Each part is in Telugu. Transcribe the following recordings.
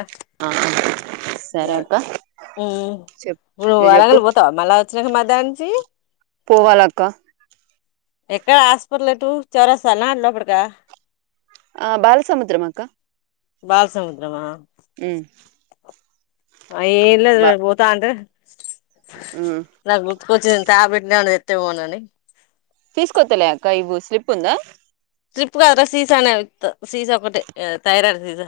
అ ఆ సరే ఆ అక్క ఊ చెప్ నువ్ నువ్వు చెప్పు వరంగలు పోతావా మళ్ళా వచ్చినాక మా దాంచి పోవాలక్క ఎక్కడ హాస్పిటల్ ఎటు చౌరస్తా నా లోపటికా ఆ బాలసముద్రం అక్క బాల సముద్రమా ఉ ఆ ఏం లేద్ లే పోతా అంటే ఉమ్ [inaudible] నా గుర్తుకొచ్చింది తాబ్ బెట్టిననె తెవోనాని తీసుకొతలే అక్క ఇవ్వు స్లిప్ ఉందా ట్రిప్ కాదరా సీసా నే విత్ సీసా ఒకటి ఏ తయరాడు సీసా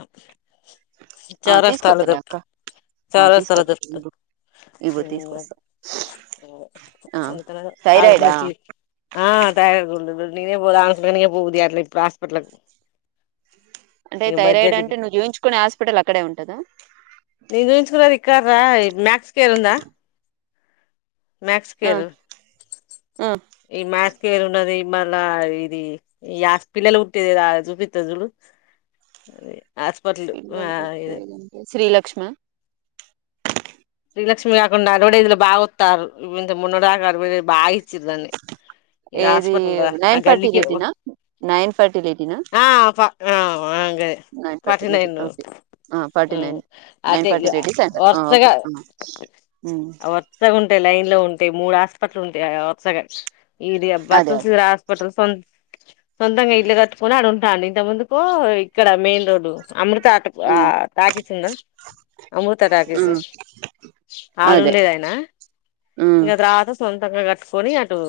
ఆ చౌరస్తాల తీసుకొత్తలే దొరుకుత అక్క ఆ చౌరస్తాల తీసుకొత్త దొరుకుతది ఇవ్వు ఇవ్వు ఊ ఆది తీసుకొస్తా ఆ అంతలేదు థైరాయిడా ఆవేశంలో చీర్ ఆ థైరాడ్ గుళ్ళు గుల్ నీదేం బోద్ ఆమె అసల్ కె బోనియద్ ది అట్ల ఇప్పుడు హాస్పిటలకు అంటే థైరాయిడ్ అంటే నువ్వు చూయించుకునే హాస్పిటల్ అక్కడే ఉంటదు వోయ్ నక్స్ కేరుందా ఆ మక్స్కెరు ఆ ఈ మ్యాక్స్కెరు ఉన్నది మళ్ళ ఇది యాస్ పిల్లలు ఉట్టేదేది ఆడ చూపిస్త జులు పిల్లలు వుట్టేదంటే శ్రీ లక్ష్మ శ్రీలక్ష్మి కాకుండా అడవడేస్ ల బాగొతరు ఇంత మొన్నటి దాక అడవడేస్ బా ఇచ్చి దాన్ని ఇది ఏది హాస్పిటల్ రా ఆ నైన్ గల్లికె వొ ఫర్టిలిటీనా నైన్ ఫర్టిలిటీనా ఆ ఆ ప ఆ ఆ గదే నైన్ ఫర్టిలిటీ పాటినైను ఓకే ఆ ఫార్టీ ఉ నైన్ నైన్ అతే ఇగ ఫార్టీ లేడీస్ సెంటర్ ఆ ఓకే వరుసగా ఆ ఉమ్ ఆ వర్సగుంటయ్ లైన్ లో ఉం ఉంటాయి మూడు ఆస్పటల్ ఉంటయి ఆ వత్సగా ఇది అబ అదే అదే చూసిరా హాస్పిటల్స్ సన్ సొంతంగా ఇల్ కట్టుకొని ఆడున్ కానీ ఇంత ముందుకూ ఇక్కడ మెయిన్ రోడ్డు అమృత ఆటకు ఆ ఉమ్ టాకీసు వుందా అమృత టాకీసు ఉమ్ అదే ఆడుండేదయినా హ్మ్. ఇం రాత్ర సొంతంగా పోనీయా టూ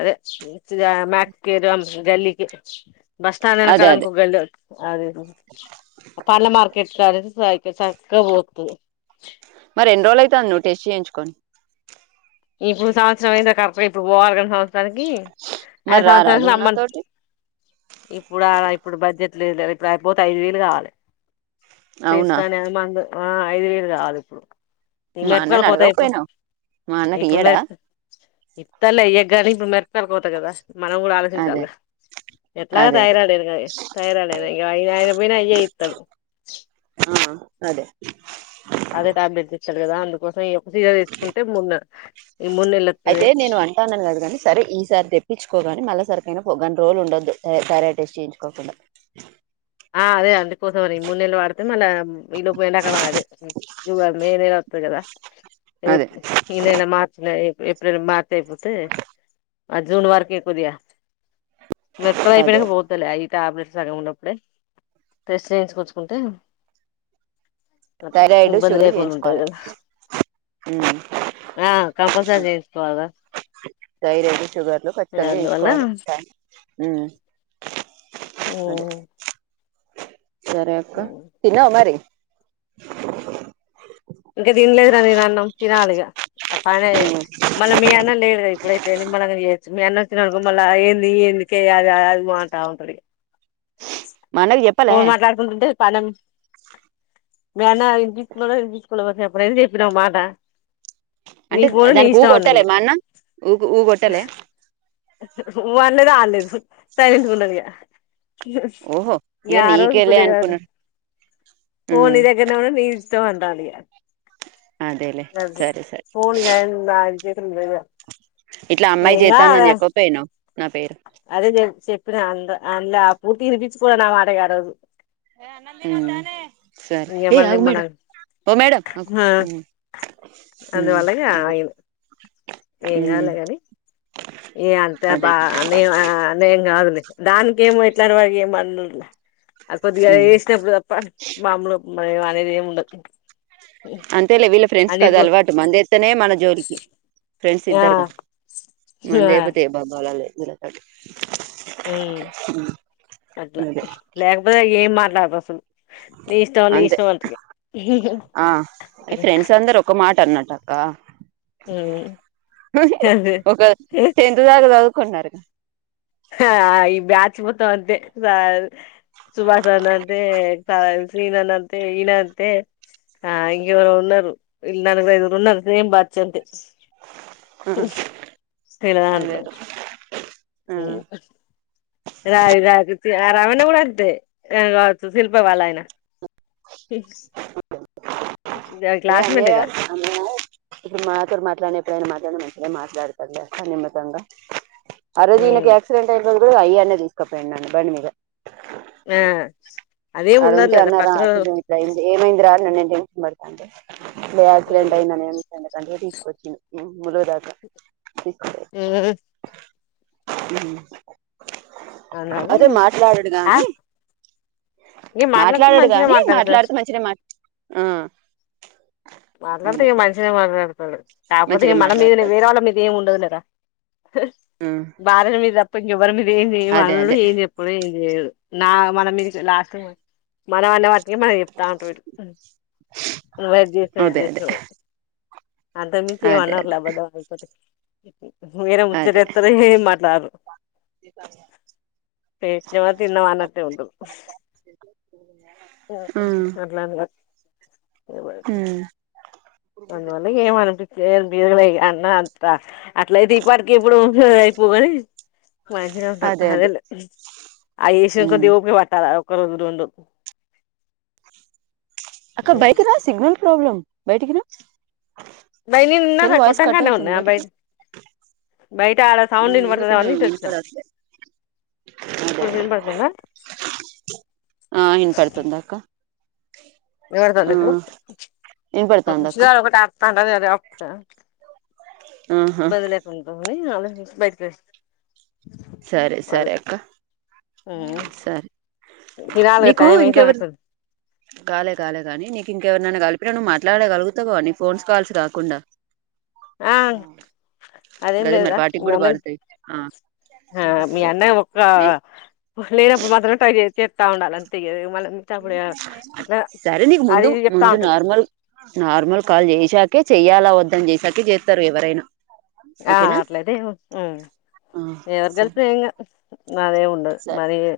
అదే మక్ గల్లీకి బస్ స్టాం ఏన్ అదే అదే. కళకకి అదే అ పన్న మార్కెట్గాారు స చక్క పోతు మరి ఎన్ని రోజులైతాంది నువ్వు టెస్ట్ చేయించుకొని? ఇప్పుడు సంవత్సరం అయింద కరక్ ఇప్పుడు పోవ అయిన మరి సంవసర రారాదు రమ్మం నాతోటి? ఇప్పుడు ఇప్పుడు బడ్జెట్ ఇపుడు పోతే ఐదు వేలుకావాలి టస్ అవునా! నేమా అంది ఆ ఐదు వేళ్లు కావాలి ఇప్పుడు న మా అన్నని మెట్కాలకి పోతాయిపు అడగకపోయినావు? మా అన్నకి ఇప్పుడు మ ఇయ్యడా? ఇప్పలే ఎగ ఇప్పుడు మ కరిపోతా కదా మనం కూడా అదే. ఆలోచించాలి ఎట్లాగా అదే అదే. థైరాయిడ్ అయిన థైరాయిడ్ అయినా ఇ అయి అయిన పోయిన అయ ఇస్తాడు ఆ! అదే అదే ట్యాబ్ట్ ద చల్దా అందు ఒకస జిగ వేసుుకుంటే ముూన్న అయితే నేను అంటాన కదు కాని సరే ఈసారి తెప్పించుకోగాని మళ్ళా సరికనా ప గం రోజులు ఉండొదు తార టెస్ట్ చేయించుకోకుండా ఆ అదే అందుకోసం అని ఈ మూడు నెలలు వాడితే మళ్ళా ఈ లోపు ఎంండకడ అదే మే నెల అతుంది కదా అదే. ఈ నెల మార్చి న ఏప్రిల్ మార్చ్ అయిపోతే ఆ జూన్ వరకు ఎక్కుదియా వెక్కల అయిపోన అదే. పోతలే ఆయి ట్యాబ్లేెట్స్ సగ ఉప్పుడే ప్రశ్యించుకొచ్చుకుంటే థైరాయిడ్ షుగర్ చేయించుకోవాలి ఆ కంపల్సరీ చేయించుకోవాలిరా థైరాయిడ్ షుగర్లు ఇగ ఖచ్చితంగా అందువల్ల చేయించుకోవాలి ఓ అదే. సరే అక్క తన్నవా మరి ఇంకా తినలేదు నా నేను అన్నం తినాలి ఇగా పనీ హ్మ్. మన మీ అన్న లేలీడ ఇప్పుడు ఇతే మన మీ అన్న వచ్చినడుకో మళ్ళీ ఏంది ఏందుకేయాలీ అది మాటా అవుతది మా అన్నకి చెప్పలే? ఫోన్ మాట్లాడుకుంటుంటే పనం ఏ ఇ బీకుస అప్పు ఏది చెప్ప నవు మాటా నీ అంటే పోను నీ దానికి ఊ ఇష్టం కొట్టాలే అన్నడిగా మా అన్న ఊ ఊ కొట్టాలే అనలేదు అనలేదు సైలెంట్ ఉన్నాడికా ఓహో ఇక యా రోజు నీకేలే కుది వదు అనుకున్నాడు ఫోన్ ఉమ్ నిదగర్నే ఉన్ రీల్స్ ఇష్టం అంటందిగా అదేలే అదే సరే సరే పోనిగా [inaudible] [unintelligible] ఇట్లా అమ్మాయి చేస్తాందని చెప్పకపోయినావ్ అదే చే రంధా అంద ఆ పూర్తి వినిపించికోరు నా మాటకి ఆ రోజు ఉమ్ సరే ఏయ్ ఇంకేమన్నా ఆగు మన మేడం ఓ మేడం ఉ ఆ ఉ అందువల్ల అదే ఆయన ఉమ్ ఈయ అంత అదే బా న నేన్ కాదులే దానికేమో ఇట్ల [inaudible] అది కొద్దిగా ఉమ్ వేసినప్పుడు తప్ప మామలు మనం ఏం అనేదెమ్ ఉండద్ అంతేలే వి విల్లా ఫ్రెండ్స్ కాది అలవాటు మంద ఎస్తనే మన జోలికి ఫ్రెండ్స్ ఆ ఇద్దరుగా మందు ఏయకపోతే బాబా అలా లేదు ఇలా కాదు హ అట్లా అదే లేకపోతే ఏం మాట్లాడు వసల్ నీ ఇష్టం నీ అంతే ఇష్టం అంటడు కర్నాటక్క అదే ఒక టెన్త్ దాకా చదు కొన్నారు హా ఇ బద్ పోతాము అంతే సార్ సుభాస అన అంతే శీనాన్ అంతే ఈనా అంతే ఆ ఇంగేవరు ఉన్నారు ఇల్ నలుగురు ఐదుగురు ఉన్నారు సేమ్ బ్యాచ్ అంతే సే దాంట్లో అదేదో ఆ ఉ రాయి రాదు రావన్న కూడా అంతే శిల్ప వాళ్ళాయన ఏ అన్నయ [inaudible] ఇప్పుడు మా తోటి మాట్లాడేది నేను మధ్యానం మంచిగ మాట్లాడుతన్లే నిమితంగా ఆ రోజు ఈయనకు ఉమ్ ఆక్సిడెంట్ అయ్యినరోజు ఇప్పుడు అయ్యన్న తీసుకపోఇండు నన్ను బండి మీద ఆ అదేం ఆడ ఉండదు ఉంటే లేరా అన్నరా పక్కన ఆపరేషన్ గిట్లయింది ఏమైందిరా [unintelligible] ఉమ్. ఆక్సిడెంట్ అయిందని ఎందుకుని తీసుకొచిండు ములదకా తీస్ ఎవరు హు అందువల్ల అదే మాట్లాడడు ఆ గాని ఇగ మాట్లాడితే మాట్లాడడు మంచిగా గాని మాట్లాడతారు మాట్లాడితే మంచిగనే మాట్ ఆ మాట్లాడితే అదే ఈ మంచిగనే మాట్లాడు తడు కాకపోతే మంచినే ఏ మన మీదేనే మాట్లాడతాడు వేరేవాళ్ళ మీద ఎమ్ ఉండదులేరా భార్యల మీద తప్ప ఇంకెవ్వరి మీద ఏం చేయ అదే అదే అనడు ఏం చెప్పడు ఏం చేయడు నా మన మీదికి లాస్ట్ మన అన్న [unintelligible] ఏమై చెప్తా ఉంటడు ఇటు ఊ [unintelligible] ఎమ్ చేసావ్ [inaudible] అంతకు మించి ఏం అనరు లే [unintelligible] ఇప్పు మీరే ముచ్చడి చెప్తరు ఎమ్ మాట్లారు పెట్నమా తిన్నామ అన్నట్టే ఉంటరు [unintelligible] హు అందువల్ల ఇగ ఏం అనేటట్లే [unintelligible] అన్న అం త అట్ల అయితే ఈపాటికి ఎప్పుడో ఐపోగాని మంచిగా ఉంటడు అదే అదే అదేలే ఆ విషయంకి ఉమ్ కొద్దిగ ఓపిక పట్టాలా [unintelligible] అక్క బైకి రా సిగ్నల్ ప్రాబ్లమ్ బయటికి రా బయ్ సెల్ నిన్నదా వాయిస్ కొట్టం కట్ కాడనే అవుతుంది ఉన్నా బయటికి రా బయట ఆడ సౌండ్ ఏందో వినపడుతుదేమో కొంచెం అని ఇటొచ్చా వినపడట్లే అదే ఇప్పుడు వినపడుతుందా అ వినపడ్తుందా వినపడుతుంది అక్క ఇప్పుడు [unintelligible] రాక్ తారా ఊహూ [unintelligible] సరే మళ్ళ సరే అక్క సరే తినాలిగా నీకు టైం ఇంకెవరు అయితానట్టుంది గాలే గాలే గానీ నీకింకెవరినన్నా కలిపిన నువ్వు మాట్లాడగలుగుతావో నీ ఫోన్స్ కాల్స్ గాకుండా ఆ హ్మ్ అదేం గదే మరి పార్టీ కూడా పాడుతాయి హా మీ అన్న ఒక మ లేనప్పుడు మాత్రమే ట్రై చే చేత్తా ఉండాలి అంటే ఇగే మల్ల సరే నీకు అది ముందు ఇది చెప్తా ముందు ఉంటాడు నార్మల్ నార్మల్ కాల్ చేశాకే చేయ్యాలా వద్దా అని చేశాకే చేత్తారు ఎవ్వరైనా ఆ అట్లైతే ఏమో హ్మ్ ఆ ఎవరి సరే తెలుత్తొ [unintelligible] [inaudible] మాదేం ఉండదు సరే మరియే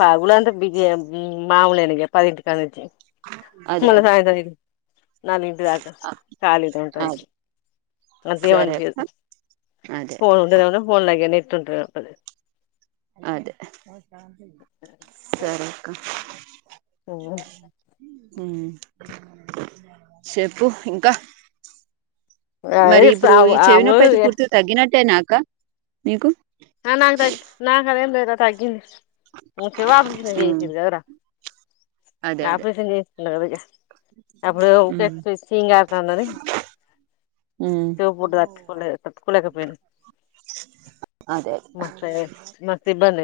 పగులు అంత బిజీయే మ్మ్ మామూల్నే ఇగ పదింటికాడ నుంచి అదే మల్ల అదే సాయంత్రం ఇది నాలుగింటిదాకా ఖాళీ టైం పనికి అదే అంతేం సరే అక్క అన్పియ్యదు. అదే అదే ఫోన్ ఉండదేమోనే ఫోన్ లై ఇగ నెట్ ఉంటదో [inaudible] అదే హ్మ్ చెప్పు ఇంకా అదే మరి చెప్తా ఇప్పుడు ఈ చెవి నొప్పి అయితే పూర్తిగా తగ్గిన తేనా అక్క ఆ నాకు తగ్గి నాకు అదేం లేదు రా తగ్గింది ము చెవ్వు అపరేషన్ ఉమ్ చేషిర్రు కదరా అదే అదే ఆపరేషన్ జేస్ నవబజ అప్పుడు ఒకటే ఉమ్ చి చీము కారతుందని ఉమ్ చెవుపోటుత తట్టుకోలే తట్టుకోలేకపోయిన్ అదే అదే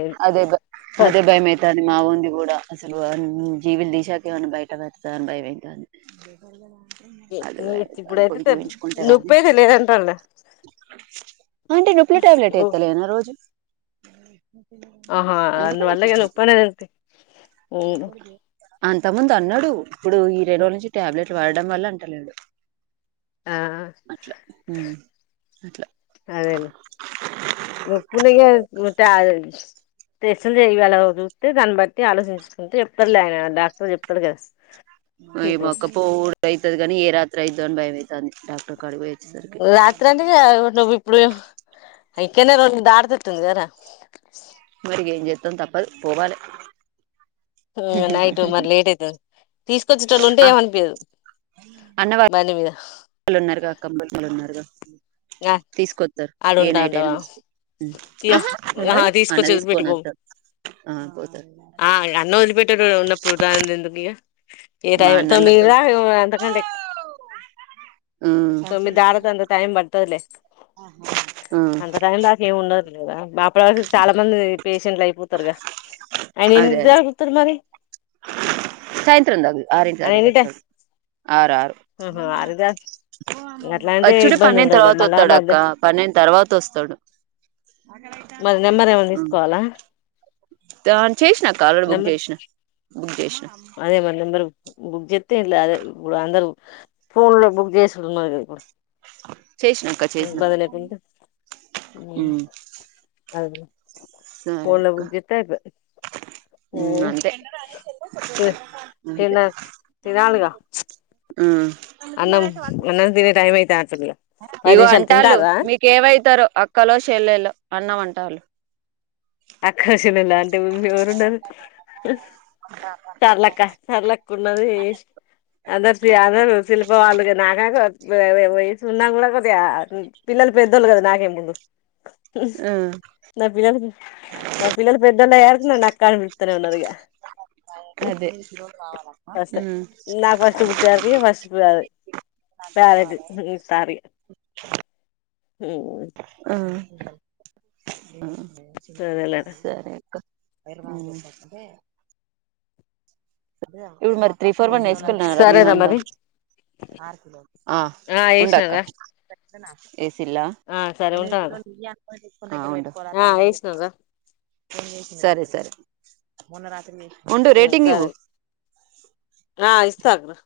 అయింది అదే బ అదే భైమైతాంది మా ఓన్ ఇది కూడా అసలు అన్ జిబీలు తీసాక ఏమన్నా బయట పెడతానని భయమయితాంది. [unintelligible] ఇప్పుడైతే తెల్స్ నొప్పి గాని అయితే లేదంటడ్ లే అంటే నొప్పుల టాబ్లెట్ హ్మ్ ఎత్తలేనా రోజు ఆహా నువ్వు [inaudible] నొప్పి అనే [inaudible] హ్మ్ అంతకుముందు అన్నాడు, ఇప్పుడు ఈ రెండు రోజులు నుంచి టాబ్లెట్ వాడటం వల్ల అంటలేడు. ఆహా అట్లా ఉమ్ అట్లా అదే లే నొప్పి ఉండేగ [unintelligible] టెస్టులు చేయగల చూస్తే, దాని బట్టి ఆలోచించుకుంటే చెప్తాడు లే ఆయనా డాక్టర్ చెప్తాడు గ ఈ మక్కపువ్వు కూడా అయితది గని ఏ రాత్రి అయి తోన్ భయమయితాంది డాక్టర్ కాడికి పోయ్ రాత్రంత ఇగా నువ్వు ఇప్పుడు ఈ కింద రోజు [inaudible] దాటతితుంది కదరా! మరి ఇగ ఏం చేత్తం తప్పదు పోవాలే హ్మ్ నైట్ మరి లేట్ అయితది తీసుకొచ్చేటోళ్లు ఉంటే ఏమనిపియదు బండి మీద లు ఉన్నారుగా కాంబర్తిలు ఉన్నారుగా తీసుకొత్తరు ఆడ ఏ ఉంటా నైట్ అయినా అంటవా తీసు ఇగో ఆహా ఆహా ఉండరు అన్న తీసుకొచ్చి తీసుకొని వదిలిపెట్టిపో వత్తడు ఆ పోతరు ఆ నన్ను వదిలిపెట్టిర్రు ప్రొతాంది ఎందుకు ఇగ ఏ మా టైం అన్నోళ్ళతో తొమ్మిదిరా అంతకంటే ఉమ్ తొమ్మిది దాట్ తే అంత టైం ప వత్తది లే అంత టైం దాకా ఏమి ఉండదు లేరా అప్పటి వరకు చాలా మంది పేషెంట్లు అయిపోతారుగా ఆయన ఆ ఎన్ని అదే అదే జరు [unintelligible] మరి సాయంత్రం దాకా ఆరింటి ఆయన ఎన్ని టై దకా [inaudible] ఆర్ ఆరు ఆహా అదిగా అట్లా అంటే వచ్చుడు ఇబ్బంది పన్నెడ్ ఉండదులే తర్వాత మళ్ళా వత్తడు అక్క మధ్య పన్నెడు తర్వాత వస్తాడు. మరి నెంబర్ ఏమైనా తీసుకోవాలా దాన్ చేసినా అక్క ఆల్రెడీ బుక్ నెంబర్ చేషిన బుక్ చేష్ అదే మరి నెంబర్ బుక్ చేస్తే ఇట్లా అదే ఇప్పుడు అందరు ఫోన్ లో బుక్ చేసిడు ఉన్నదిగా ఇప్పుడు అ చేసినాక్క చేసిన ఇబ్బంది లేకుండా ఉమ్, హ్మ్ అదే సరే ఫోన్ లో అక్క బుక్ చేస్తే అయిపోతది హ్మ్ అంతే అంతే తిన్న తినాలిగా హ్మ్ అన్నం అన్నం తినే టైం అయితాంటుంది ఇగ పది ఇగో నిమిషాలు అంటాలు తింటారా మీకేమయతారో అక్కలో చెల్లెలో అన్నామం టల్ ఆకర్షణలు అంటే ఎవరున్నారు సర్లక్క సర్లక్క ఉన్నది అందరు అందరు శిల్పవాళ్ళు గినా [unintelligible] వయసు ఉన్నా కూడా కొందిగా పిల్లలు పెద్దోళ్ళు కదా నాకే ముందు [unintelligible] నా పిల్లలు పెద్ద పున యారు నా కమి ప్తనే ఉన్నదిగా అదే నాకు ఫస్ట్ బుత్తరికి ఫస్ట్ ప పారెట్ సారీ హ్మ్ ఆ అదేలేరా సరే అక్క మ్మ్ [unintelligible] ఇవి మరి త్రీ ఫోర్ వన్ వేసుకున్నారా సరేరా మేమంద మరి ఆ ఉండక్క [unintelligible] ఏసిన్ల ఆ సరే ఉంటాను రా ఆ ఏసినారా సరే సరే మొన్న రాత్రి కి చేస్ ఉండు రేటింగ్ ఇవ్వు సరే ఆ ఇస్తానురా